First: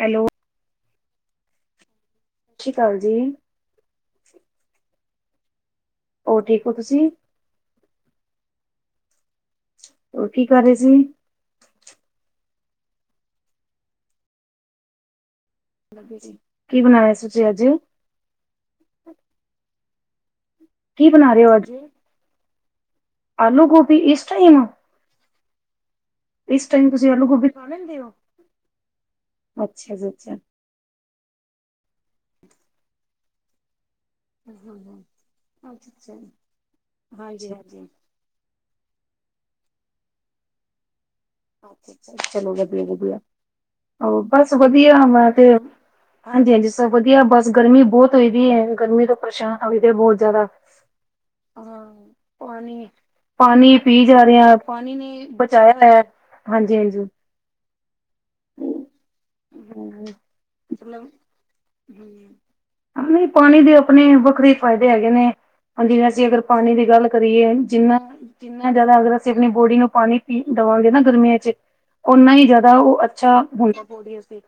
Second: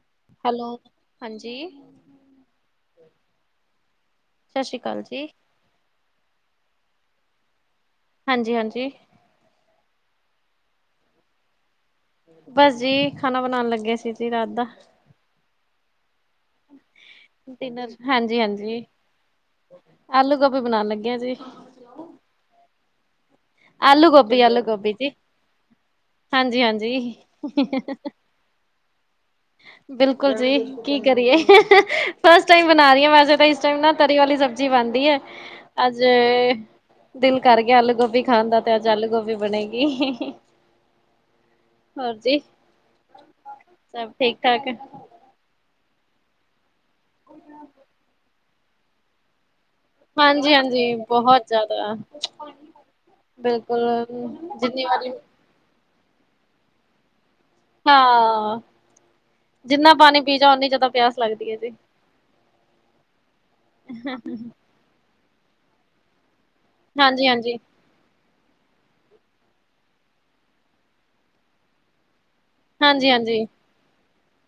Hello. Hello ਹਾਂਜੀ। ਸਤਿ ਸ਼੍ਰੀ ਅਕਾਲ ਜੀ। ਸਤਿ ਸ਼੍ਰੀ ਅਕਾਲ ਜੀ। ਹੋਰ ਠੀਕ ਹੋ ਤੁਸੀਂ? ਹਾਂਜੀ -ਹਾਂਜੀ। ਹੋਰ ਕੀ ਕਰ ਰਹੇ ਸੀ? ਬਸ ਜੀ, ਖਾਣਾ ਬਣਾਉਣ ਲੱਗੇ ਸੀ ਸੀ ਰਾਤ ਦਾ। ਕੀ ਬਣਾਇਆ ਤੁਸੀ ਅਜ? ਹਾਂਜੀ- ਹਾਂਜੀ ਆਲੂ ਗੋਭੀ ਬਣਾਉਣ ਕੀ ਲੱਗੇ ਆਂ ਬਣਾ ਜੀ। ਰਹੇ ਹੋ ਅੱਜ? ਆਲੂ ਗੋਭੀ ਇਸ ਟਾਈਮ? ਬੀਜੀ। ਹਾਂਜੀ- ਇਸ ਟਾਈਮ ਤੁਸੀਂ ਹਾਂਜੀ ਆਲੂ ਗੋਭੀ ਖਾ ਲੈਂਦੇ ਹੋ? ਅੱਛਾ ਬਿਲਕੁਲ ਅੱਛਾ। ਜੀ। ਕੀ ਕਰੀਏ? ਫਸਟ ਟਾਈਮ ਬਣਾ ਰਹੀ ਆ ਵੈਸੇ ਤੇ। ਚੰਗਾ ਤਰੀ ਵਾਲੀ ਸਬਜ਼ੀ ਬਣਦੀ ਏ, ਅੱਜ ਅੱਛਾ-ਅੱਛਾ, ਦਿਲ ਕਰ ਗਿਆ ਹਾਂਜੀ-ਹਾਂਜੀ। ਆਲੂ ਗੋਭੀ। ਖਾਂਦਾ, ਤੇ ਅੱਜ ਆਲੂ ਗੋਭੀ ਬਣੇਗੀ। ਹੋਰ ਜੀ। ਚਲੋ ਵਧੀਆ -ਵਧੀਆ ਸਭ ਬਸ ਠੀਕ-ਠਾਕ, ਵਧੀਆ ਮੈਂ ਤੇ ਹਾਂਜੀ -ਹਾਂਜੀ ਸਭ ਵਧੀਆ, ਬਸ ਗਰਮੀ ਬਹੁਤ ਹੋਈ ਦੀਏ ਗਰਮੀ ਤੋਂ ਪਰੇਸ਼ਾਨ ਹੋ ਤੇ ਬਹੁਤ ਜ਼ਿਆਦਾ, ਹਾਂਜੀ-ਹਾਂਜੀ ਬਹੁਤ ਹਾਂ ਜ਼ਿਆਦਾ ਪਾਣੀ। ਪਾਣੀ ਬਿਲਕੁਲ ਪੀ ਜਾ ਰਿਹਾ ਜਿੰਨੀ ਪਾਣੀ ਵਾਰੀ ਨੇਹੀ ਬਚਾਇਆ ਹੋਇਆ, ਹਾਂਜੀ -ਹਾਂਜੀ! ਹਾਂ। ਜਿੰਨਾ ਪਾਣੀ ਪੀ ਜਾ ਓਨੀ ਜਿਆਦਾ ਪਿਆਸ ਲੱਗਦੀ ਹੈ ਜੀ। ਹਮ। ਹਾਂ ਨੀਪਾਣੀ ਦੇ ਆਪਣੇ ਵੱਖਰੇ ਫ਼ਾਇਦੇ ਹੈਗੇ ਨੇ, ਜਿਵੇਂ ਅਸੀਂ ਅਗਰ ਪਾਣੀ ਦੀ ਗੱਲ ਕਰੀਏ ਹਾਂਜੀ-ਹਾਂਜੀ, ਜਿੰਨਾ ਜਿੰਨਾ ਜ਼ਿਆਦਾ ਅਗਰ ਅਸੀਂ ਆਪਣੀ ਬੋਡੀ ਨੂੰ ਪਾਣੀ ਪੀ ਦੇਵਾਂਗੇ ਨਾ ਗਰਮੀਆਂ ਚ ਓਨਾ ਹੀ ਜ਼ਿਆਦਾ ਉਹ ਅੱਛਾ ਹਾਂਜੀ-ਹਾਂਜੀ ਹੁੰਦਾ ਬੋਡੀ ਵਾਸਤੇ,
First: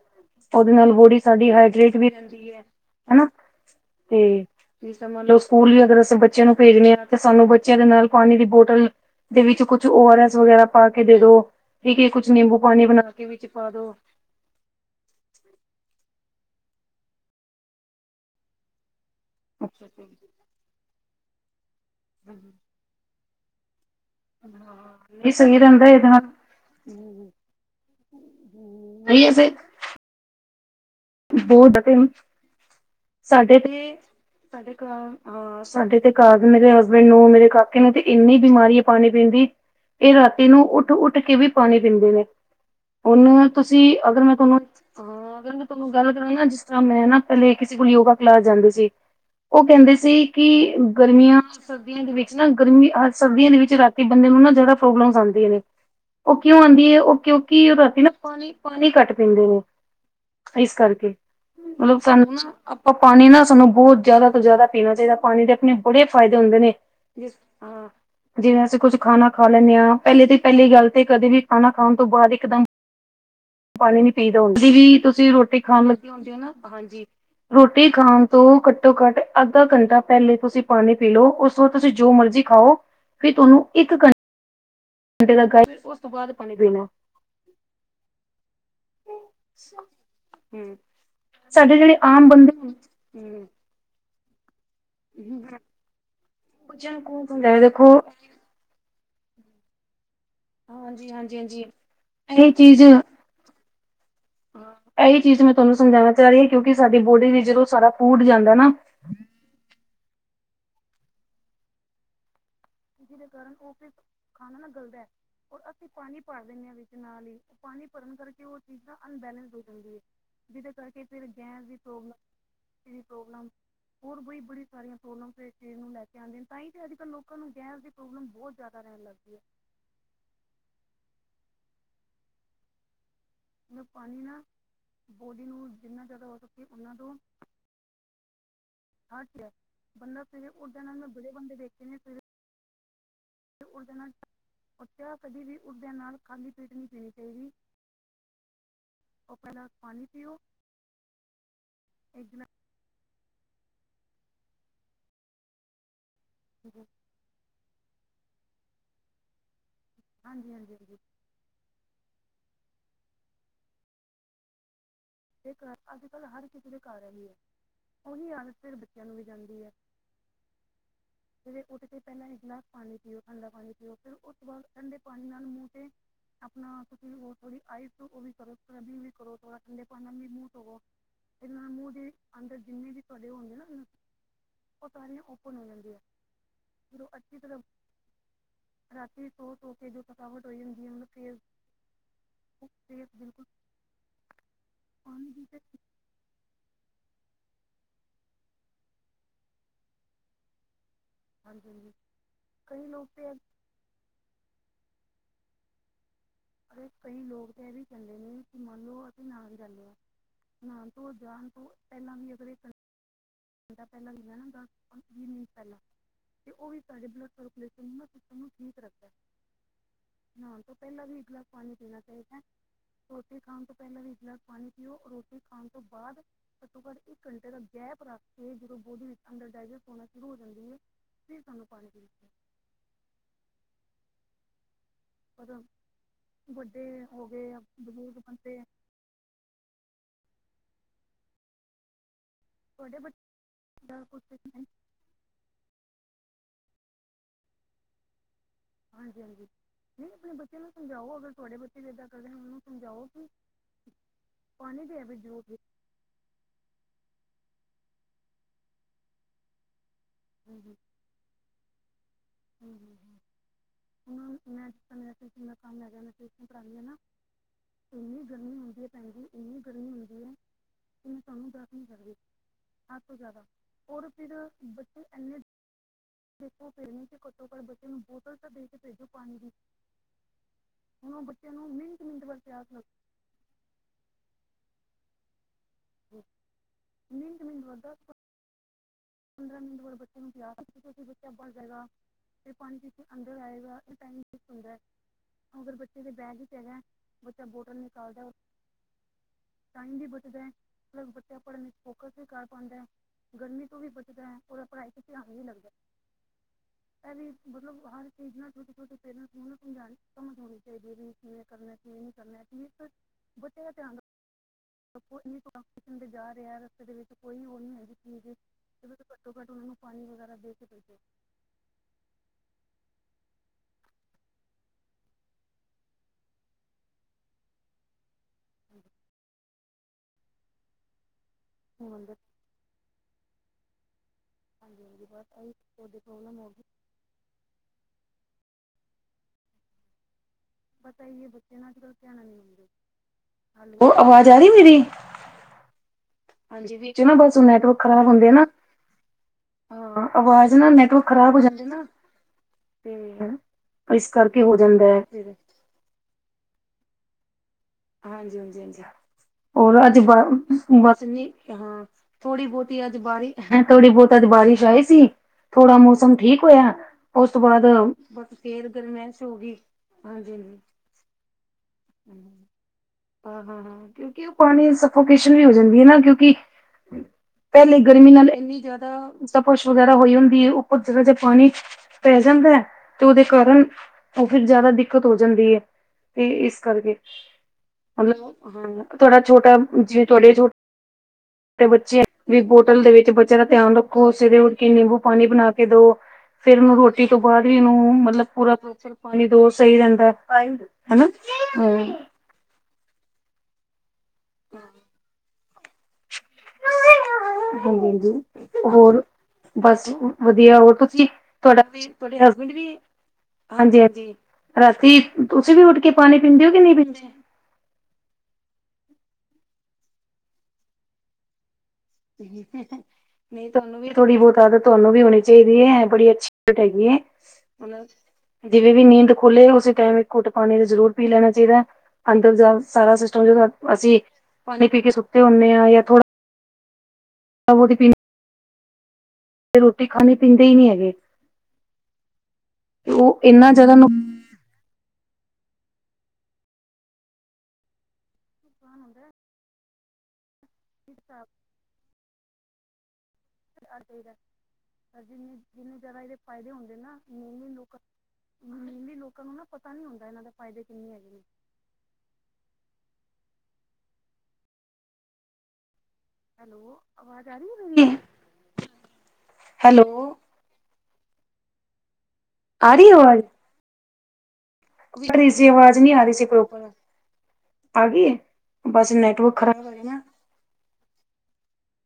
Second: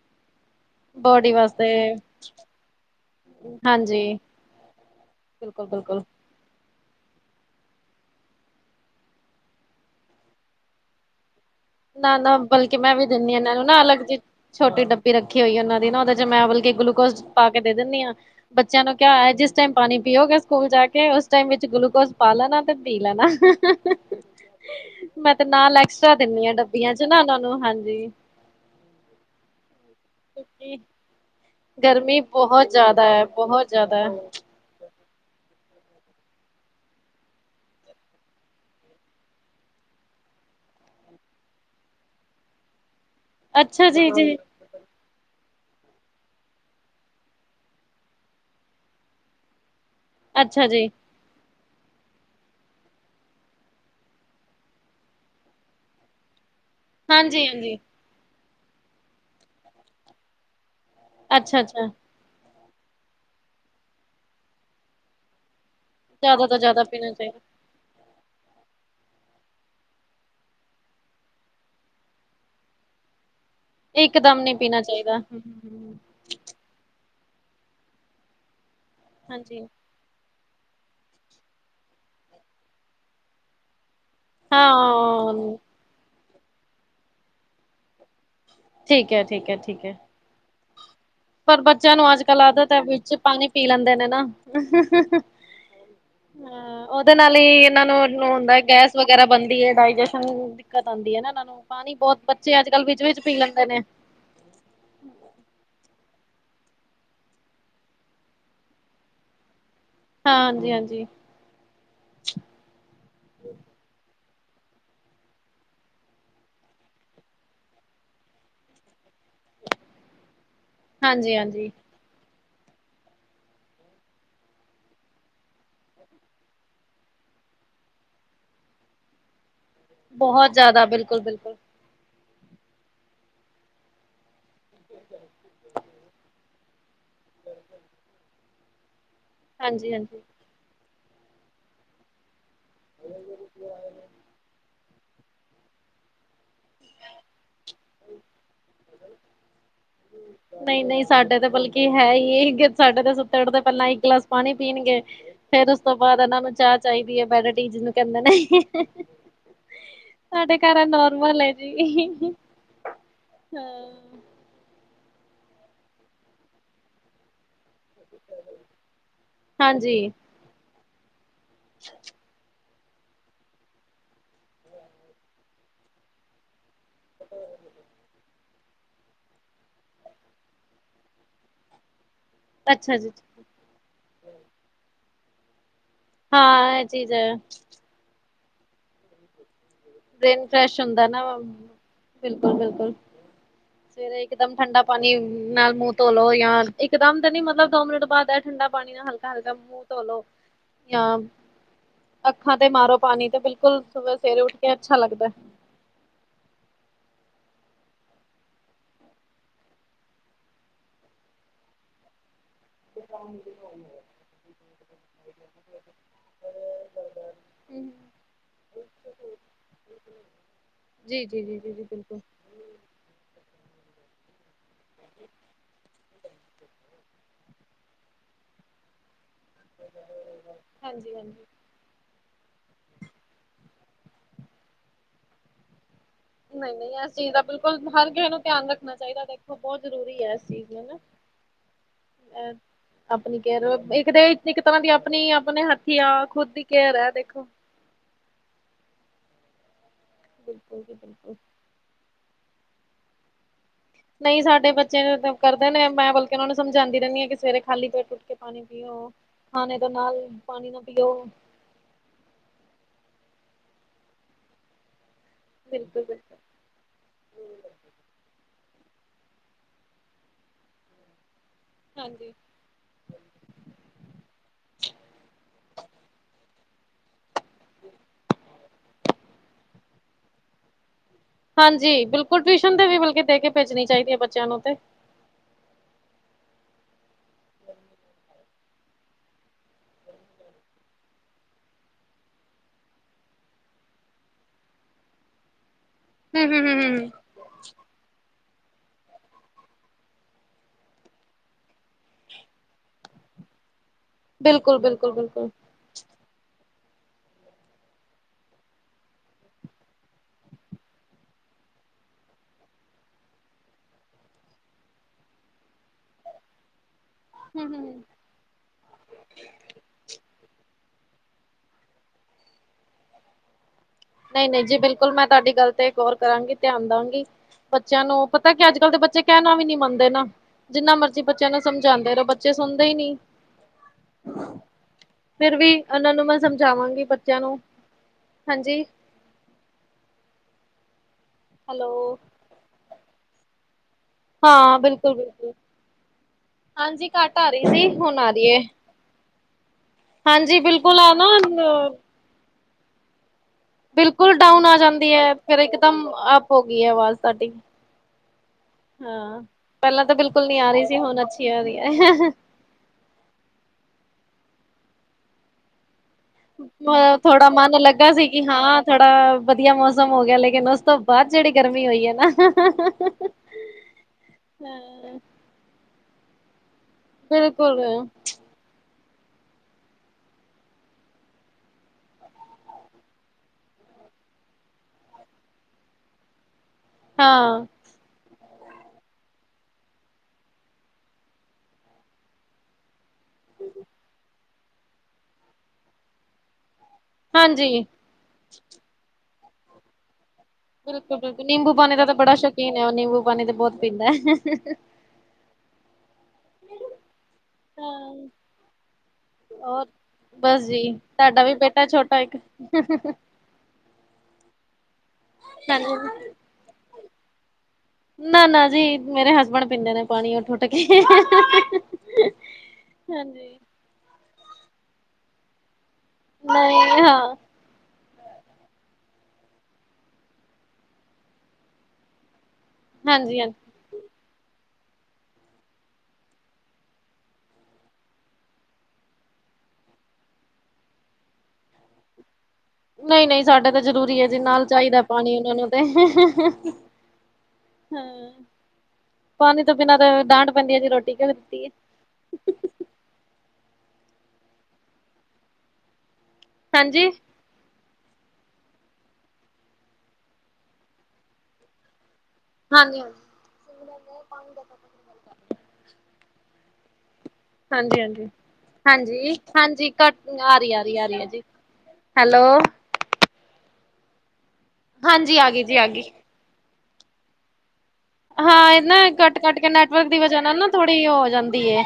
ਉਹਦੇ ਨਾਲ ਬੋਡੀ ਸਾਡੀ ਹਡ੍ਰਟ ਵੀ ਰਹਿੰਦੀ ਹੈ। ਹਨਾ, ਹਾਂਜੀ। ਤੇ ਜੇ ਮੰਨ ਲਵੋ ਸਕੂਲ ਵੀ ਅਗਰ ਬਿਲਕੁਲ-ਬਿਲਕੁਲ, ਅਸੀਂ ਬ ਬੱਚਿਆਂ ਨੂੰ ਭੇਜਨੇ ਆਂ ਤੇ ਸਾਨੂੰ ਬੱਚਿਆਂ ਦੇ ਨਾਲ ਪਾਣੀ ਦੀ ਬੋਤਲ ਦੇ ਵਿੱਚ ਕੁਛ ਓ ਆਰ ਐਸ ਵਗੈਰਾ ਪਾ ਕੇ ਦੇ ਦੋ, ਠੀਕ ਕੁਛ ਨਾ-ਨਾ ਨਿੰਬੂ ਬਲਕਿ ਪਾਣੀ ਮੈਂ ਬਣਾ ਵੀ ਕੇ ਦਿੰਦੀ ਹਾਂ ਵਿੱਚ ਇਹਨਾਂ ਨੂੰ ਪਾ ਨਾ ਦੋ। ਅਲੱਗ ਜੀ ਛੋਟੀ ਡੱਬੀ ਰੱਖੀ ਹੋਈ ਆ ਉਹਨਾਂ ਦੀ ਨਾ ਉਹਦੇ ਮੈਂ ਬਲ ਕੇ ਗਲੂਕੋਜ ਪਾ ਕੇ ਦੇ ਦਿੰਦੀ ਹਾਂ, ਬੱਚਿਆਂ ਨੂੰ ਕਿਹਾ ਹੈ ਜਿਸ ਟਾਈਮ ਪਾਣੀ ਪੀਓਗੇ ਸਕੂਲ ਜਾ ਕੇ ਉਸ ਟਾਈਮ ਵਿੱਚ ਗਲੂਕੋਜ ਪਾ ਲੈਣਾ ਨਹੀਂ ਤੇ ਪੀ ਲੈਣਾ। ਮੈਂ ਤੇ ਸਹੀ ਨਾਲ ਰਹਿੰਦਾ ਇਹਦੇ ਐਕਸਟਰਾ ਨਾਲ ਦੇਨੀ ਆ ਡ ਏਚ ਨਾ ਉਹਨਾਂ ਨੂੰ ਹਾਂਜੀ, ਨਹੀਂ ਕਿਉਕੀ ਦੋ ਢੱਕਨ ਬਹੁਤ ਜ਼ਿਆਦਾ ਐ- ਬਹੁਤ ਜ਼ਿਆਦਾ ਐ। ਸਾਡੇ ਘਰ ਅ ਹ ਸਾਡੇ ਤੇ ਘਰ ਮੇਰੇ ਹਸਬੈਂਡ ਨੂੰ ਮੇਰੇ ਕਾਕੇ ਨੂੰ ਤੇ ਇੰਨੀ ਬਿਮਾਰੀ ਐ ਪਾਣੀ-ਪੀਣ ਦੀ ਇਹ ਰਾਤੀ ਨੂੰ ਉੱਠ-ਉੱਠ ਕੇ ਵੀ ਪਾਣੀ ਪੀਂਦੇ ਨੇ। ਹੁਣ ਨਾ ਤੁਸੀਂ ਅੱਛਾ ਅਗਰ ਮੈਂ ਜੀ-ਜੀ। ਤੁਹਾਨੂੰ ਹਾਂ ਅਗਰ ਮੈਂ ਤੁਹਾਨੂੰ ਗੱਲ ਕਰਾਂ ਨਾ ਜਿਸ ਤਰ੍ਹਾਂ ਮੈਂ ਨਾ ਪਹਿਲੇ ਕਿਸੇ ਕੋਲ ਯੋਗਾ ਕਲਾਸ ਜਾਂਦੀ ਸੀ ਉਹ ਕਹਿੰਦੇ ਸੀ ਕਿ ਅੱਛਾ ਜੀ। ਗਰਮੀਆਂ ਸਰਦੀਆਂ ਦੇ ਵਿੱਚ ਨਾ ਗਰਮੀ ਹ ਸਰਦੀਆਂ ਦੇ ਵਿੱਚ ਰਾਤੀ ਕ ਬੰਦੇ ਨੂੰ ਨਾ ਜਿਆਦਾ ਪ੍ਰੋਬਲਮਸ ਆਉਂਦੀਆਂ ਨੇ ਉਹ ਕਿਉਂ ਆਦੀ ਹੈ ਉਹ ਕਿਉਂਕਿ ਉਹ ਹਾਂਜੀ-ਹਾਂਜੀ, ਰਾਤੀ ਨਾ ਪਾਣੀ-ਪਾਣੀ ਘਟ ਪੀਦੇ ਨੇ ਇਸ ਕਰਕੇ ਅੱਛਾ ਅੱਛਾ। ਮਤਲਬ ਸਾਨੂੰ ਨਾ ਆਪਾਂ ਪਾਣੀ ਨਾ ਸਾਨੂੰ ਬਹੁਤ ਜ਼ਿਆਦਾ ਤੋਂ ਜ਼ਿਆਦਾ ਪੀਣਾ ਚਾਈਦਾ ਪਾਣੀ ਦੇ ਆਪਣੇ ਬੜੇ ਫਾਇਦੇ ਜ਼ਿਆਦਾ ਤੋਂ ਹੁੰਦੇ ਨੇ, ਜ਼ਿਆਦਾ ਪੀਣਾ ਜਿਸ ਚਾਹੀਦਾ। ਹਾਂ ਜਿਵੇਂ ਅਸੀਂ ਕੁੱਝ ਖਾਣਾ ਖਾ ਲੈਂਦੇ ਆ ਪਹਿਲੇ ਤਾਂ ਪਹਿਲੀ ਗੱਲ ਤੇ ਕਦੇ ਵੀ ਖਾਣਾ ਖਾਣ ਤੋਂ ਬਾਅਦ ਇੱਕਦਮ ਪਾਣੀ ਨੀ ਇਕਦਮ ਪੀਦਾ ਹੁੰਦਾ, ਪੀਣਾ ਜਿਵੇਂ ਕਿ ਚਾਹੀਦਾ, ਤੁਸੀਂ ਹੂੰ, ਰੋਟੀ ਖਾਣ ਲੱਗ ਹੂੰ, ਦੇ ਹੋ ਨਾ, ਹਾਂਜੀ ਰੋਟੀ ਖਾਣ ਤੋਂ ਘੱਟੋ ਘੱਟ ਹਾਂਜੀ। ਅੱਧਾ ਘੰਟਾ ਪਹਿਲੇ ਤੁਸੀਂ ਪਾਣੀ ਪੀਓ ਉਸ ਤੋਂ ਬਾਅਦ ਤੁਸੀਂ ਜੋ ਮਰਜੀ ਖਾਓ। ਫੇਰ ਤੁਹਾਨੂੰ ਇੱਕ ਘੰ ਹਾਂ ਰੋਟੀ ਨਾਲ ਖਾਓ ਤੇ ਉਸ ਬਾਅਦ ਪਾਣੀ ਪੀ ਲੈਣਾ। ਠੀਕ ਐ, ਠੀਕ ਐ, ਠੀਕ ਐ। ਹੂੰ ਪਰ ਸਾਡੇ ਜਿਹੜੇ ਬੱਚਿਆਂ ਨੂੰ ਆਮ ਅੱਜ-ਕੱਲ ਆਦਤ ਐ ਵਿੱਚ ਪਾਣੀ ਬੰਦੇ ਪੀ ਲੈਂਦੇ ਨੇ ਨਾ। ਹਾਂ ਬੱਚਿਆਂ ਨੂੰ ਉਹਦੇ ਕੌਣ ਨਾਲ ਸਮਝਾਏ ਏ ਐਨ ਨਾਂ ਦੇਖੋ ਨੂੰ ਹੁੰਦਾ ਗੈਸ ਵਗੈਰਾ ਬਣਦੀ ਐ ਡਾਇਜੈਸ਼ਨ ਦਿੱਕਤ ਹਾਂਜੀ ਆਉਂਦੀ ਐ ਨਾ ਹਾਂਜੀ ਇਨ੍ਹਾਂ ਹਾਂਜੀ ਨੂੰ ਪਾਣੀ ਬਹੁਤ ਇਹੀ ਬੱਚੇ ਚੀਜ਼ ਅੱਜ-ਕੱਲ੍ਹ ਵਿੱਚ-ਵਿੱਚ ਪੀ ਲੈਂਦੇ ਨੇ। ਇਹੀ ਚੀਜ਼ ਮੈਂ ਤੁਹਾਨੂੰ ਸਮਝਾਉਣਾ ਚਾਹ ਰਹੀ ਹਾਂ ਕਿਂਉਕਿ ਸਾਡੀ ਬੋਡੀ ਵਿੱਚ ਜਦੋਂ ਸਾਰਾ ਫੂਡ ਜਾਂਦਾ ਨਾ ਹਾਂ ਹਾਂਜੀ ਹਾਂਜੀ। ਜਿਹਦੇ ਕਾਰਨ ਉਹ ਫਿਰ ਖਾਣਾ ਨਾ ਗਲਦਾ ਐ। ਔਰ ਅਸੀਂ ਪਾਣੀ ਭਰ ਦਿੰਦੇ ਹਾਂ ਵਿੱਚ ਨਾਲ ਈ ਪਾਣੀ ਭਰਨ ਕਰਕੇ ਉਹ ਚੀਜ਼ਾਂ ਅਨਬੈਲੈਂਸ ਹੋ ਜਾਦੀ ਏ, ਜਿਹਦੇ ਕਰਕੇ ਫਿਰ ਗੈਸ ਹਾਂਜੀ-ਹਾਂਜੀ, ਦੀ ਪ੍ਰਾਬਲਮ, ਉਲਟੀ ਦੀ ਪਰੋਬਲਮ ਹੋਰ ਬੜੀ- ਬੜੀ ਸਾਰੀਆਂ ਪ੍ਰੋਬਲਮ ਇਸ ਚੀਜ਼ ਨੂੰ ਲੈ ਕੇ ਆਉਂਦਿਆਂ ਤਾਂ ਹੀ ਤੇ ਅੱਜ- ਕੱਲ੍ਹ ਲੋਕਾਂ ਨੂੰ ਗੈਸ ਦੀ ਪਰੋਬਲਮ ਬੋਹਤ ਜਿਆਦਾ ਰਹਿਣ ਲੱਗੀ ਐ। ਬੋਹਤ ਜ਼ਿਆਦਾ ਬਿਲਕੁਲ ਬਿਲਕੁਲ। ਮਤ ਪਾਣੀ ਨਾ ਬੋਡੀ ਨੂੰ ਜਿੰਨਾ ਜ਼ਿਆਦਾ ਹੋ ਸਕੇ ਉਹਨਾਂ ਦੋ ਹਾਟ ਚ ਐ, ਹਾਂਜੀ-ਹਾਂਜੀ। ਬੰਦਾ ਸਵੇਰੇ ਉਠ ਦਾ ਨਾਲ ਬੜੇ ਬੰਦੇ ਵੇਖੇ ਨੇ ਸਵੇਰੇ ਉਸਦੇ ਨਾਲ, ਚਾਹ ਕਦੀ ਵੀ ਉੱਠਦਿਆਂ ਨਾਲ ਖਾਲੀ ਪੇਟ ਨਈ ਪੀਣੀ ਚਾਹੀਦੀ। ਉਹ ਪਹਿਲਾਂ ਪਾਣੀ ਪੀਓ ਨਈ-ਨਈ ਸਾਡੇ ਤਾਂ ਬਲਕਿ ਹੈ ਇੱਕ ਗਲਾਸ ਏਹੀ ਕੇ ਸਾਡੇ ਤੇ ਸੁੱਤੇ ਉੱਠਦੇ ਪਹਿਲਾਂ ਇੱਕ ਗਲਾਸ ਪਾਣੀ ਪੀਣਗੇ ਫੇਰ ਉਸ ਤੋਂ ਬਾਅਦ ਇਹਨਾਂ ਨੂੰ ਚਾਹ ਪੀਓ। ਚਾਈਦੀ ਹੈ ਬੈਡ ਬੈਡ ਟੀ ਜਿਨੂੰ ਕਹਿੰਦੇ ਨੇ, ਹਾਂਜੀ ਸਾਡੇ ਹਾਂਜੀ ਘਰ ਐ ਹਾਂਜੀ ਨੋਰਮਲ ਐ ਜੀ। ਹਾਂ ਤੇ ਘਰ ਅੱਜ- ਕੱਲ੍ਹ ਹਰ ਕਿਸੇ ਦੇ ਘਰ ਏਹੀ ਏ, ਉਹੀ ਆਦਤ ਫਿਰ ਬੱਚਿਆਂ ਨੂੰ ਵੀ ਜਾਂਦੀ ਐ। ਹਾਂਜੀ ਸਵੇਰੇ ਉੱਠ ਕੇ ਪਹਿਲਾਂ ਇੱਕ ਗਿਲਾਸ ਪਾਣੀ ਪੀਓ ਠੰਡਾ ਪਾਣੀ ਪੀਓ ਫਿਰ ਉਸ ਤੋਂ ਬਾਅਦ ਠੰਡੇ ਪਾਣੀ ਨਾਲ ਮੂੰਹ ਤੇ ਆਪਣਾ ਤੁਸੀਂ ਉਹ ਥੋੜੀ ਆਈਸ ਉਹ ਵੀ ਸਕਰਬੀ ਵੀ ਕਰੋ ਥੋੜਾ ਠੰਡ ਦਾ ਮੂੰਹ ਧੋਵੋ ਇਦੇ ਨਾਲ ਮੂੰਹ ਦੀ ਅੰਦਰ ਜਿੰਨੀ ਅੱਛਾ ਵੀ ਜੀ ਤੁਹਾਡੇ ਉਹ ਹੁੰਦੇ ਨਾ ਉਹ ਸਾਰੀਆਂ ਓਪਨ ਹੋ ਜਾਂਦੀਆਂ ਹਾਂ ਇਹ ਜਦੋਂ ਚੀਜ਼ ਹੈ। [unintelligible] ਤਰਬ ਰਾਤੀ ਧੋ-ਧੋ ਕੇ ਜੋ ਦੇਨ ਥਕਾਵਟ ਹੋਈ ਫਰੈਸ਼ ਹੁੰਦੀ ਹੈ ਮਤਲਬ ਹੁੰਦਾ ਨਾ ਫੇਸ ਬਿਲਕੁਲ-ਬਿਲਕੁਲ ਫੇਸ ਬਿਲਕੁਲ ਸਵੇਰੇ ਇਕ ਦਮ ਠੰਡਾ ਪਾਣੀ ਦੀ ਤੇ ਨਾਲ ਮੂ ਧੋਲੋ ਯਾ ਇਕਦਮ ਤਾਂ ਨੀ ਮਤਲਬ ਦੋ ਮਿੰਟ ਬਾਦ ਐ ਠੰਡਾ ਪਾਨੀ ਨਾਲ ਹਲਕਾ-ਹਲਕਾ ਮੂੰਹ ਧੋਲੋ। ਯਾ ਹਾਂਜੀ ਹਾਂਜੀ ਅੱਖਾਂ ਤੇ ਕਈ ਮਾਰੋ ਲੋਕ ਪਾਨੀ ਤੇ ਬਿਲਕੁਲ ਸਵੇਰੇ ਉੱਠ ਕੇ ਅੱਛਾ ਲੱਗਦਾ। ਅਰੇ ਕਈ ਲੋਕ ਤੇ ਐ ਵੀ ਕੇਂਦੇ ਨੇ ਕਿ ਮੰਨ ਲੋ ਅਸੀ ਆ ਵੀ ਜਾਨੇ ਆ। [unintelligible] ਪੈਲਾ ਵੀ ਅਗਰ [unintelligible] ਦਾ ਪਹਿਲਾਂ ਵੀਦਾ ਨਾ [unintelligible] ਪੈਲਾ। ਤੇ ਉਹ ਵੀ ਸਾਡੇ ਬਲੱਡ [unintelligible] ਠੀਕ ਰੱਖਦਾ। ਨਾਨ ਤੋ ਪੈਲਾਂ ਵੀ ਜੀ, ਜੀ, ਗਲਾਸ ਜੀ, ਜੀ, ਪਾਨੀ ਜੀ ਪੀਣਾ ਬਿਲਕੁਲ। ਚਾਈਦਾ। ਰੋਟੀ ਖਾਣ ਤੋਂ ਪੈਲਾਂ ਵੀ ਗਲਾਸ ਪਾਨੀ ਪੀਓ ਰੋਟੀ ਖਾਣ ਤੋਂ ਬਾਦ ਘੱਟੋ ਘੱਟ ਇੱਕ ਘੰਟੇ ਦਾ ਗੇਟ ਰਖ ਫੇਰ ਜਦੋਂ ਬੋ ਵਿੱਚ ਅੰਦਰ ਡਾਇਜਸਟ ਹੋਣਾ ਸ਼ੁਰੂ ਹੋ ਜਾਂਦੀ ਏ ਹਾਂਜੀ, ਫੇਰ ਹਾਂਜੀ। ਸਾਨੂੰ ਪਾਨੀ ਪੀ ਕਦੋਂ ਨਈ-ਨਈ ਏਸ ਚੀਜ਼ ਦਾ ਬਿਲਕੁਲ ਹਰ ਕਿਸੇ ਨੂੰ ਬੰਦੇ ਧਿਆਨ ਰੱਖ ਨਾ ਚਾਈਦਾ ਦੇਖੋ ਬਹੲਤ ਜ਼ਰੂਰੀ ਐ ਇਸ ਚੀਜ਼ ਨੂੰ ਨਾ। ਤੁਹਾਡੇ ਬੱਚੇ ਅਪਣੀ ਕੇਅਰ ਦਾ ਇੱਕ ਕੁਝ ਤਾਂ ਇੱਕ ਨਹੀਂ ਤਰ੍ਹਾਂ ਦੀ ਅਪਣੀ ਅਪਣੇ ਹੱਥੀ ਆ ਖੁਦ ਦੀ ਕੇਅਰ ਐ ਦੇਖੋ। ਹਾਂਜੀ-ਹਾਂਜੀ ਨੀ ਅਪਣੇ ਬੱਚਿਆਂ ਨੂੰ ਬਿਲਕੁਲ ਜੀ ਸਮਝਾਓ ਅਗਰ ਬਿਲਕੁਲ ਤੁਹਾਡੇ ਬੱ ਚੇ ਜਿਦਾਂ ਕਰਦੇ ਨੇ ਉਨਾ ਸਮਝਾਓ ਕਿ ਨਈ ਸਾਡੇ ਪਾਣੀ ਦੀ ਬੱਚੇ ਐਵੇਂ ਜ਼ਰੂਰਤ ਹੈ ਕਰਦੇ ਨੇ ਮੈਂ ਬਲ ਉਹਨਾਂ ਨੂੰ ਸਮਝਾਉਂਦੀ ਰੇਨੀ ਆ ਕਿ ਸਵੇਰੇ ਖਾਲੀ ਪੇਟ ਉੱਠ ਕੇ ਪਾਨੀ ਪੀਓ ਖਾਣੇ ਦੇ ਨਾਲ ਪਾਨੀ ਨਾ ਪੀਓ। [inaudible] ਕਿਨਾ ਕਾਮ ਹੇਗਾ ਬਿਲਕੁਲ, ਮੈੰ ਬਿਲਕੁਲ ਟਯੁਸ਼ਧ ਪੜਾਨੀ ਆ ਨਾ। ਇੰਨੀ ਗਰਮੀ ਹੁੰਦੀ ਹੈ ਭੈਣ ਜੀ ਇੰਨੀ ਗਰਮੀ ਹੁੰਦੀ ਹੈ ਹਾਂਜੀ। ਸਭ ਤੋਂ ਜਾਦਾ ਹੋਰ ਫਿਰ ਬੱਚੇ ਏਨੇ [inaudible] ਦੇਖੋ ਪਏ ਤੇ ਕੂ ਬੱਚੇ ਨੂੰ ਬੋਤਲ ਤੇ ਦੇ ਕੇ ਭੇਜੋ ਪਾਣੀ ਦੀ ਹੁਣ ਉਹ ਨੂੰ ਮਿੰਟ ਹਾਂਜੀ ਮਿੰਟ ਬਾਅਦ ਬਿਲਕੁਲ ਪਿਆਸ ਟਿਊਸ਼ਨ ਤੇ ਲੱਗਦੀ ਵੀ ਬਲਕੀ ਦੇ ਕੇ ਭੇਜਣੀ ਚਾਈਦੀ ਏ ਬੱਚਿਆਂ ਨੂੰ ਤੇ। ਮਿੰਟ-ਮਿੰਟ [unintelligible] ਪੰਦਰਾਂ ਮਿੰਟ ਬਾ ਬੱਚੇ ਨੂੰ ਕਿਆ ਕੀ ਤੁ ਬੱਚਾ ਬਚ ਜਾਏਗਾ। [unintelligible] ਅੰਦਰ ਆਏਗਾ ਇਕ ਟੈਮ ਫਿਕਸ ਹੇਗੇ ਅਗਰ ਬੱਚੇ ਦੇ ਬੈਗ ਹੂੰ, ਇਚ ਹੂੰ, ਹੇਗਾ ਹੂੰ, ਹੂੰ। ਬ ਬੋਟਲ ਨਿਕਲਦਾ ਉਹ ਟਾਈਮ ਵੀ ਬੱਚਦਾ। ਮਤਲਬ ਬੱਚਾ ਪੜ੍ਹਨ ਵਿੱਚ ਫੋਕਸ ਵੀ ਕਰ ਪਾਂਦਾ, ਗਰਮੀ ਤੋਂ ਵੀ ਬਚਦਾ ਔਦਾ ਬਿਲਕੁਲ, ਪੜ੍ਹਾਈ ਚ ਬਿਲਕੁਲ, ਧਿਆਨ ਹੀ ਵੀ ਬਿਲਕੁਲ ਲੱਗਦਾ। ਏ ਵੀ ਮਤਲਬ ਹਰ ਚੀਜ਼ ਨਾਲ ਛੋਟੇ-ਛੋਟੇ ਪੇਰੈਂਟਸ ਨੂੰ ਸਮਝ ਸਮਝ ਹੋਣੀ ਚਾਈਦੀ ਏ ਵੀ ਕਿਵੇ ਕਰਨਾ ਚਾਈਏ ਨੀ ਕਰਨਾ ਚਾਈਏ ਬੱਚੇ ਦਾ ਧਿਆਨ ਰ [inaudible] ਜਾ ਰਿਆ ਰਸਤੇ ਦੇ ਵਿੱਚ ਕੋਈ [unintelligible] ਵਿੱਚ ਘੱਟੋ-ਘੱਟ ਉਨਾ ਨੂੰ ਪਾਨੀ ਵਗੈਰਾ ਦੇ ਕੇ ਭੇਜੋ। ਨਈ-ਨਈ ਜੀ ਬਿਲਕੁਲ ਮੈਂ ਤੁਹਾਡੀ ਗੱਲ ਤੇ ਗੌਰ ਕਰਾਂਗੀ ਧਿਆਨ ਦਵਾਂਗੀ ਬੱਚਿਆਂ ਨੂੰ ਪਤਾ ਕਿ ਅੱਜ ਹਾਂਜੀ ਕੱਲ ਦੇ ਬੱਚੇ ਕੇਣਾ ਵੀ ਨੀ ਮੰਨਦੇ ਨਾ ਜਿੰਨਾ ਮਰਜ਼ੀ ਬੱਚਿਆਂ ਨੂੰ ਹੁਣ ਅੰਦਰ ਸਮਝਾਉਂਦੇ ਰੋ ਬ ਚੇ ਸੁਣਦੇ ਈ ਨੀ। ਹਾਂਜੀ ਹਾਂਜੀ ਬਸ ਇਹੀ ਫਿਰ ਵੀ ਉਹਦੀ ਉਹਨਾਂ ਨੂੰ ਮੈਂ ਪ੍ਰੋਬਲਮ ਹੋ ਗਈ ਸਮਝਾਵਾਂਗੀ ਬੱਚਿਆਂ ਨੂੰ, ਹਾਂਜੀ ਪਤਾ ਹੀ ਹੈ ਬੱਚੇ ਨੇ ਅੱਜ ਕਲ ਹੈਲੋ ਕਿਆਣਾ ਨੀ ਹੰਦੇ [inaudible] ਉਹ, ਆਵਾਜ਼ ਆ ਰਹੀ ਹਾਂ ਮੇਰੀ ਬਿਲਕੁਲ-ਬਿਲਕੁਲ ਹਾਂਜੀ, ਵਿਚ ਨਾ ਬੱਸ ਘੱਟ ਆ ਰਹੀ ਨੈਟਵਰਕ ਸੀ ਖਰਾਬ ਹੁਣ ਹੁੰਦੇ ਆ ਰਹੀ ਨਾ। ਏ ਹਾਂ, ਆਵਾਜ਼ ਹਾਂਜੀ ਨਾ ਬਿਲਕੁਲ ਨੈਟਵਰਕ ਆ ਨਾ ਖਰਾਬ ਹੋ ਜਾਂਦੀ ਨਾ ਤੇ ਇਸ ਬਿਲਕੁਲ ਕਰਕੇ ਹੋ ਡਾਊਨ ਆ ਜਾਂਦਾ ਜਾਂਦੀ ਹੈ, ਫਿਰ ਫੇਰ ਇੱਕ ਦਮ ਅਪ ਹੋ ਗਈ ਹੈ। ਆਵਾਜ਼ ਤਾਡੀ ਹਾਂਜੀ, ਹਾਂਜੀ ਹਾਂ ਹੋਰ ਅੱਜ ਪਹਿਲਾਂ ਬ ਤਾਂ ਬਿਲਕੁਲ ਨੀ ਆ ਰਹੀ ਸੀ ਬੱਸ ਹੁਣ ਨੀ ਅੱਛੀ ਆ ਰਹੀ ਹਾਂ ਹੈ। ਥੋੜੀ ਬਹੁਤ ਅੱਜ ਬਾਰਸ਼ ਹੈਂ, ਥੋੜੀ ਬਹੁਤ ਅੱਜ ਬਾਰਿਸ਼ ਆਈ ਸੀ। ਥੋੜਾ ਮੌਸਮ ਠੀਕ। ਹੋਇਆ ਅ ਉਸ ਤੋਂ ਥੋੜਾ ਬਾਅਦ ਮਨ ਲੱਗਾ ਸੀ, ਬਸ ਕਿ ਫੇਰ ਹਾਂ ਗਰਮੈਸ਼ ਥੋੜਾ ਹੋ ਗਈ ਵਧੀਆ ਮੌਸਮ ਹੋ ਹਾਂਜੀ ਗਿਆ। ਲੇਕਿਨ ਉਸ ਤੋਂ ਬਾਅਦ ਚ ਜਿਹੜੀ ਗਰਮੀ ਹੋਈ ਹੈਨਾ। ਹਾਂਜੀ [unintelligible] ਹਾਂ ਕਿਉਂਕਿ, ਉਹ ਪਾਣੀ ਸਫੋਕੇਸ਼ਨ ਵੀ ਹੋ ਜਾਂਦੀ ਹੈਨਾ। ਕਿਉਂਕਿ? ਪਹਿਲੇ ਬਿਲਕੁਲ ਗਰਮੀ ਨਾਲ ਇੰਨੀ ਜ਼ਿਆਦਾ ਸਫਸ਼ ਵਗੈਰਾ ਹੋਈ ਹੁੰਦੀ ਹੈ। ਉੱਪਰ ਜਰਾ ਜੇਹਾ ' ਪਾਣੀ ਪੈ ਜਾਂਦਾ‌ ਐ, ਤੇ ਉਹਦੇ ਕਾਰਨ ਉਹ ਫਿਰ ਜ਼ਿਆਦਾ ਦਿੱਕਤ ਹੋ ਜਾਂਦੀ ਏ। ਤੇ, ਇਸ ਕਰਕੇ। ਹਾਂ। ਮਤਲਬ ਤੁਹਾਡਾ ਛੋਟਾ, ਜਿਵੇਂ ਤੁਹਾਡੇ ਛੋ- [unintelligible] ਤੇ ਬੱਚੇ ਵੀ, ਬੋਟਲ ਦੇ ਵਿੱਚ ਬੱਚਿਆਂ ਦਾ ਧਿਆਨ ਰੱਖੋ। ਸਵੇਰੇ ਉੱਠ ਕੇ ਨਿੰਬੂ ਪਾਣੀ ਬਣਾ ਕੇ ਦਿਓ। ਫੇਰ, ਉਹਨੂੰ ਰੋਟੀ ਤੋਂ ਬਾਅਦ ਵੀ ਹਾਂਜੀ ਉਹਨੂੰ ਮਤਲਬ ਪੂਰਾ ਪਾਣੀ ਦੋ, ਸਹੀ ਰਹਿੰਦਾ ਆਏ। ਬਿਲਕੁਲ-ਬਿਲਕੁਲ ਨਿੰਬੂ ਪਾਣੀ ਦਾ ਤਾਂ ਬੜਾ ਸ਼ੌਕੀਨ ਹੈ ਉਹ, ਨਿੰਬੂ ਪਾਣੀ ਤੇ ਬਹੁਤ ਪੀਂਦਾ। [unintelligible] [inaudible] ਹਾਂਜੀ-ਹਾਂਜੀ, ਹੋਰ। [unintelligible] ਹੋਰ ਬੱਸ ਵਧੀਆ, ਬਸ ਹੋਰ ਜੀ ਤੁਸੀਂ ਤੁਹਾਡਾ ਵੀ ਬੇਟਾ ਤੁਹਾਡੇ ਛੋਟਾ ਇੱਕ ਹਸਬੈਂਡ ਵੀ - ਹਾਂਜੀ-ਹਾਂਜੀ, ਰਾਤੀ ਤੁਸੀਂ ਵੀ ਉੱਠ ਕੇ ਪਾਣੀ ਹਾਂਜੀ ਪੀਂਦੇ ਹੋ। ਕਿ ਨਹੀਂ ਪੀਂਦੇ? ਨਾ-ਨਾ, ਜੀ ਮੇਰੇ ਹਸਬੈਂਡ ਪੀਂਦੇ ਨੇ ਪਾਣੀ ਉੱਠ-ਉੱਠ ਕੇ। [unintelligible] ਨਹੀਂ ਹਾਂਜੀ ਤੁਹਾਨੂੰ ਵੀ, ਥੋੜੀ ਬਹੁਤ ਆਦਤ ਤੁਹਾਨੂੰ ਵੀ ਹੋਣੀ ਚਾਹੀਦੀ ਹੈ, ਬੜੀ ਅੱਛੀ ਆਦਤ ਹੈਗੀ ਏ। ਨਹੀਂ ਹਾਂ ਜਿਵੇਂ ਵੀ ਨੀਂਦ ਖੁੱਲ੍ਹੇ, ਉਸੇ ਟਾਈਮ ਘੁੱਟ ਪਾਣੀਦਾ ਜ਼ਰੂਰ ਪੀ ਲੈਣਾ ਚਾਹੀਦਾ। ਅੰਦਰ ਜਾ, ਸਾਰਾ ਸਿਸਟਮ ਹਾਂਜੀ ਜਦੋਂ ਹਾਂਜੀ ਅਸੀਂ ਪਾਣੀ ਪੀ ਕੇ ਸੁੱਤੇ ਹੁੰਨੇ ਹਾਂ, ਜਾਂ ਥੋੜਾ ਰੋਟੀ ਖਾਣੇ ਪੀਂਦੇ ਹੀ ਨਹੀਂ ਹੈਗੇ। [unintelligible] ਉਹ ਨਹੀਂ ਨਹੀਂ ਇੰਨਾ ਸਾਡੇ ਜਿਆਦਾ ਤਾਂ ਨੂੰ ਜ਼ਰੂਰੀ ਹੈ ਨਾਲ ਚਾਹੀਦਾ ਪਾਣੀ ਉਹਨਾਂ ਨੂੰ ਤੇ [unintelligible] ਨੁਕ ਪਾਣੀ ਤੋਂ ਬਿਨਾਂ ਤੇ ਡਾਂਡ ਪੈਂਦੀ ਹੈ ਕੀ, ਰੋਟੀ ਕਯੋ ਦਿੱਤੀਏ। ਜਿੰਨੇ ਜਿੰਨੇ ਜ਼ਿਆਦਾ ਇਹਦੇ ਫਾਇਦੇ ਹੁੰਦੇ ਨਾ ਹਾਂਜੀ ਇ [inaudible] ਮੇਨਲੀ ਲੋਕਾਂ ਨੂੰ ਨਾ ਪਤਾ ਨੀ ਹੁੰਦਾ, ਇਹਨਾਂ ਦੇ ਫਾਇਦੇ ਕਿੰਨੇ ਹੈਗੇ ਨੇ। ਹਾਂਜੀ [unintelligible] ਹੈਲੋ, ਆਵਾਜ਼ ਆਰੀਏ। ਹਾਂਜੀ-ਹਾਂਜੀ, ਹੈਲੋ ਹਾਂਜੀ-ਹਾਂਜੀ ਕੱਟ ਆਰੀਂ, ਆਰੀ, ਆਰੀਏ ਜੀ, ਹੈਲੋ। ਆਰੀ ਏ ਅਵਾਜ। ਪਹਿਲੇ ਨਹੀਂ ਹਾਂਜੀ ਸੀ, ਆ ਗਈ ਜੀ ਆਵਾਜ਼ ਨਹੀਂ ਗਈ। ਆ ਰਹੀ ਸੀ ਕੋ, ਆ ਗਈਏ। [unintelligible] ਹਾਂ, ਇਹ ਨਾ ਕੱਟ-ਕੱਟ ਕੇ ਨੈਟਵਰਕ ਦੀ ਵਜ੍ਹਾ ਨਾਲ ਨਾ, ਥੋੜੀ ਔ ਜਾਂਦੀ ਏ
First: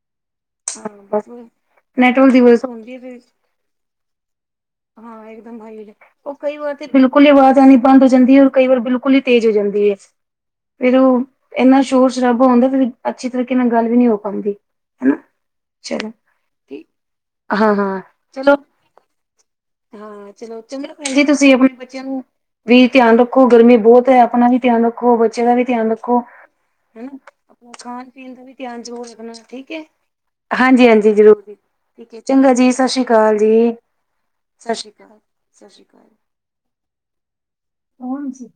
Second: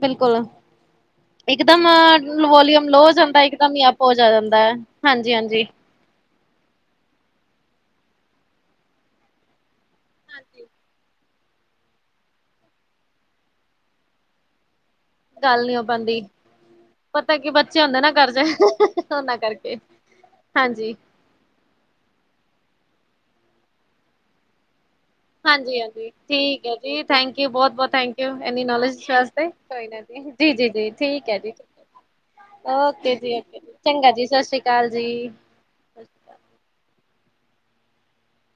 ਬਿਲਕੁਲ। ਹਾਂ ਬਸ ਇਕ ਦਮ ਨੈਟਵਰਕ ਦੀ ਵਜ੍ਹਾ ਸੇ ਵੋਲਯਮ ਹੁੰਦੀ ਹੈ ਲੋਅ ਹੋ ਫਿਰ ਜਾਂਦਾ, ਇੱਕ ਦਮ ਹੀ ਅਪ ਹੋ ਜਾ ਜਾਂਦਾ। ਹਾਂ, ਇੱਕਦਮ ਹਾਂਜੀ-ਹਾਂਜੀ। ਭਾਈ ਉਹ ਕਈ ਵਾਰ ਤੇ ਬਿਲਕੁਲ ਹੀ ਆਵਾਜ਼ ਆਨੀ ਬਂਦ ਹੋ ਜਾਂਦੀਏ, ਔਰ ਕਈ ਵਾਰ ਬਿਲਕੁਲ ਹੀ ਤੇਜ਼ ਹੋ ਜਾਂਦੀਏ। ਫੇਰ ਉਹ ਇੰਨਾ ਸ਼ੋਰ ਸ਼ਰਾਬਾ ਹੁੰਦਾ, ਫਿਰ ਅੱਛੀ ਤਰੀਕੇ ਨਾਲ ਗੱਲ ਵੀ ਨਹੀ ਹੋ ਪੈਂਦੀ। ਗੱਲ ਨੀ ਹੋ ਪਾਉਦੀ, ਪਤਾ ਕੀ ਹਾਂ ਬੱਚੇ ਹੁੰਦੇ ਨਾ ਘਰ ਦੇ, ਉਹਨਾਂ ਕਰਕੇ ਹੁੰ, ਚਲੋ ਹਾਂਜੀ। ਤੁਸੀਂ ਆਪਣੇ ਬੱਚਿਆਂ ਨੂੰ ਵੀ ਧਿਆਨ ਰੱਖੋ, ਗਰਮੀ ਬਹੁਤ ਹੈ ਆਪਣਾ ਵੀ ਧਿਆਨ ਰੱਖੋ। ਰੱਖੋ ਬੱਚੇ ਦਾ ਵੀ ਧਿਆਨ ਹਾਂਜੀ-ਹਾਂਜੀ ਰੱਖੋ ਠੀਕ ਹੈ ਜੀ ਹੁੰ, ਥੈਂਕ ਯੂ ਆਪਣਾ ਬਹੁਤ-ਬਹੁਤ ਥੈਂਕ ਯੂ ਖਾਣ-ਪੀਣ ਦਾ ਵੀ ਇੰਨੀ ਧਿਆਨ ਨੌਲੇਜ ਜ਼ਰੂਰ ਰੱਖਣਾ, ਵਾਸਤੇ। ਠੀਕਏ। ਕੋਈ ਨਾ ਜੀ ਜੀ-ਜੀ-ਜੀ ਹਾਂਜੀ-ਹਾਂਜੀ, ਠੀਕ ਹੈ ਜ਼ਰੂਰ ਜੀ ਠੀਕ ਹੈ ਚੰਗਾ ਜੀ, ਸਤਿ ਸ੍ਰੀ ਓਕੇ ਅਕਾਲ ਓਕੇ ਜੀ। ਚੰਗਾ ਜੀ ਸਤਿ ਸ਼੍ਰੀ ਸਸ਼੍ਰੀ ਜੀ। ਅਕਾਲ, ਸਤਿ ਸਸ਼੍ਰੀ ਅਕਾਲ। ਕੋਣ ਸੀ